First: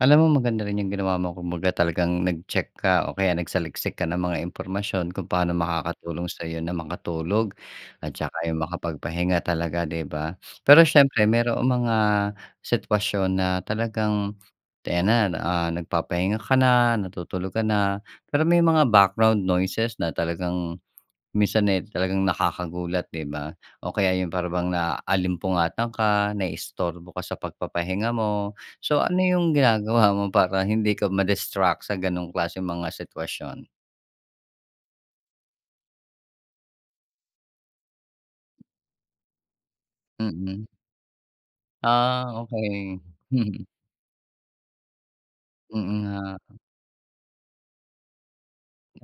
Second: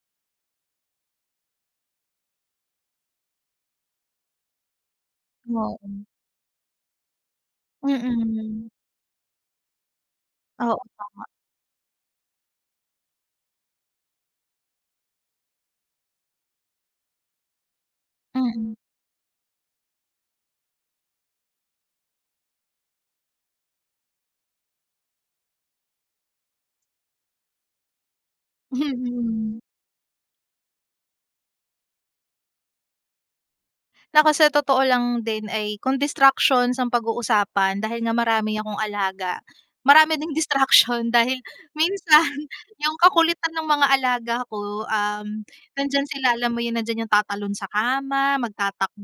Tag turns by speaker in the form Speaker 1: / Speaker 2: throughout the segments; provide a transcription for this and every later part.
Speaker 1: Alam mo, maganda rin 'yung ginawa mo. Kumbaga, talagang nag-check ka o kaya nagsaliksik ka ng mga impormasyon kung paano
Speaker 2: Oo.
Speaker 1: makakatulong sa'yo na makatulog at saka 'yung
Speaker 2: Mm.
Speaker 1: makapagpahinga talaga, 'di ba?
Speaker 2: Oo
Speaker 1: Pero siyempre,
Speaker 2: nga.
Speaker 1: maroong mga sitwasyon na talagang 'di ayan na, ah, nagpapahinga ka na, natutulog ka na, pero may
Speaker 2: Mm.
Speaker 1: mga background noises na talagang minsan, eh, talagang nakakagulat, 'di ba? O kaya yun para bang naalimpungatan ka, naistorbo ka sa pagpapahinga mo. So, ano 'yung
Speaker 2: Hmm.
Speaker 1: ginagawa mo para hindi ka ma-distract sa ganong klaseng mga sitwasyon?
Speaker 2: Naku, sa totoo lang din ay kung distractions ang pag-uusapan, dahil nga marami akong alaga, marami ding
Speaker 1: Mm.
Speaker 2: distraction. Dahil
Speaker 1: Ah,
Speaker 2: minsan, 'yung
Speaker 1: okey.
Speaker 2: kakulitan
Speaker 1: Mm.
Speaker 2: ng mga alaga ko, um,
Speaker 1: Mm
Speaker 2: nandiyan sila, alam
Speaker 1: nga.
Speaker 2: mo 'yun, nandiyan 'yung tatalon sa kama,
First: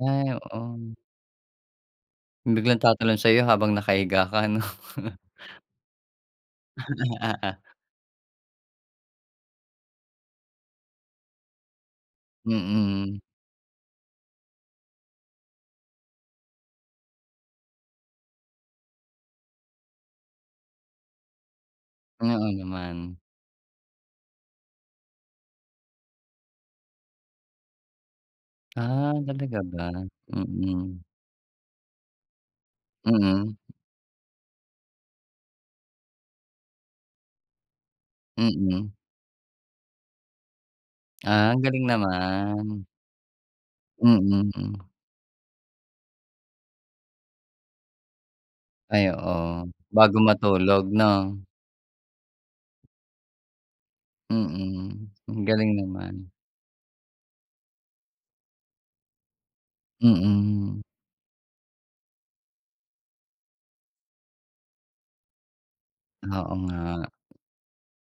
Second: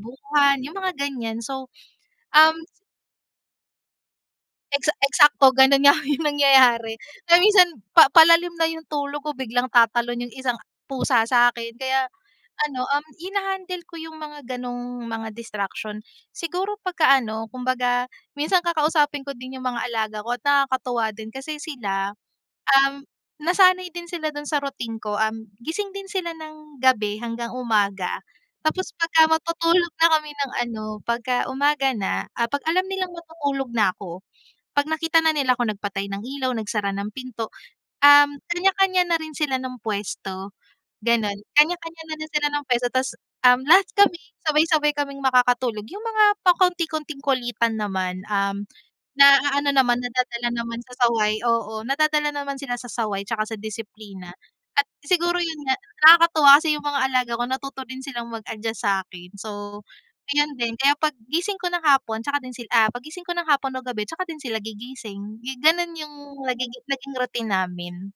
Speaker 1: Ay,
Speaker 2: 'yung
Speaker 1: oo.
Speaker 2: mga ganyan. So, um
Speaker 1: Biglang tatalon sa'yo habang nakahiga ka, ano?
Speaker 2: Eksa eksakto ganun nga 'yung nangyayari kaya minsan pa palalim na 'yung tulog ko biglang tatalon 'yung isang pusa sa akin. Kaya ano, um,
Speaker 1: Mm.
Speaker 2: hina-handle ko 'yung mga ganung mga distraction. Siguro pagka ano, kumbaga, minsan kakausapin ko din 'yung mga alaga ko at nakakatuwa din kasi sila,
Speaker 1: Oo
Speaker 2: um,
Speaker 1: naman.
Speaker 2: nasanay din sila dun sa routine ko. Um, gising din sila ng gabi hanggang umaga tapos
Speaker 1: Ah,
Speaker 2: pagka
Speaker 1: talaga ba?
Speaker 2: matutulog na kami ng ano,
Speaker 1: Mm.
Speaker 2: pagka umaga na ah, 'pag alam nilang
Speaker 1: Mm.
Speaker 2: matutulog na 'ko, 'pag nakita na nila 'kong nagpatay ng ilaw, nagsara ng pinto, um,
Speaker 1: Mm.
Speaker 2: kanya-kanya na rin sila ng pwesto, ganon.
Speaker 1: Ah, ang galing
Speaker 2: Kanya-kanya na rin sila ng
Speaker 1: naman.
Speaker 2: pwesto tas, um, lahat kami,
Speaker 1: Mm, hmm.
Speaker 2: sabay-sabay kaming makakatulog. 'Yung mga pakonti-konting kulitan naman, um,
Speaker 1: Ay oo.
Speaker 2: na-aano naman,
Speaker 1: Bago
Speaker 2: nadadala naman
Speaker 1: matulog
Speaker 2: sa
Speaker 1: 'no?
Speaker 2: saway. Oo, nadadala naman sila sa saway tsaka sa disiplina. At
Speaker 1: Mm,
Speaker 2: siguro
Speaker 1: ang
Speaker 2: 'yun
Speaker 1: galing
Speaker 2: nga,
Speaker 1: naman.
Speaker 2: nakakatuwa kasi 'yung mga alaga ko natuto din silang mag-adjust sa akin. So, ayun din,
Speaker 1: Mm.
Speaker 2: kaya 'pag gising ko ng hapon tsaka din sila ah, 'pag gising ko ng hapon o gabi, tsaka din sila gigising. Yu ganun 'yung
Speaker 1: Oo
Speaker 2: nagigi
Speaker 1: nga.
Speaker 2: naging routine namin.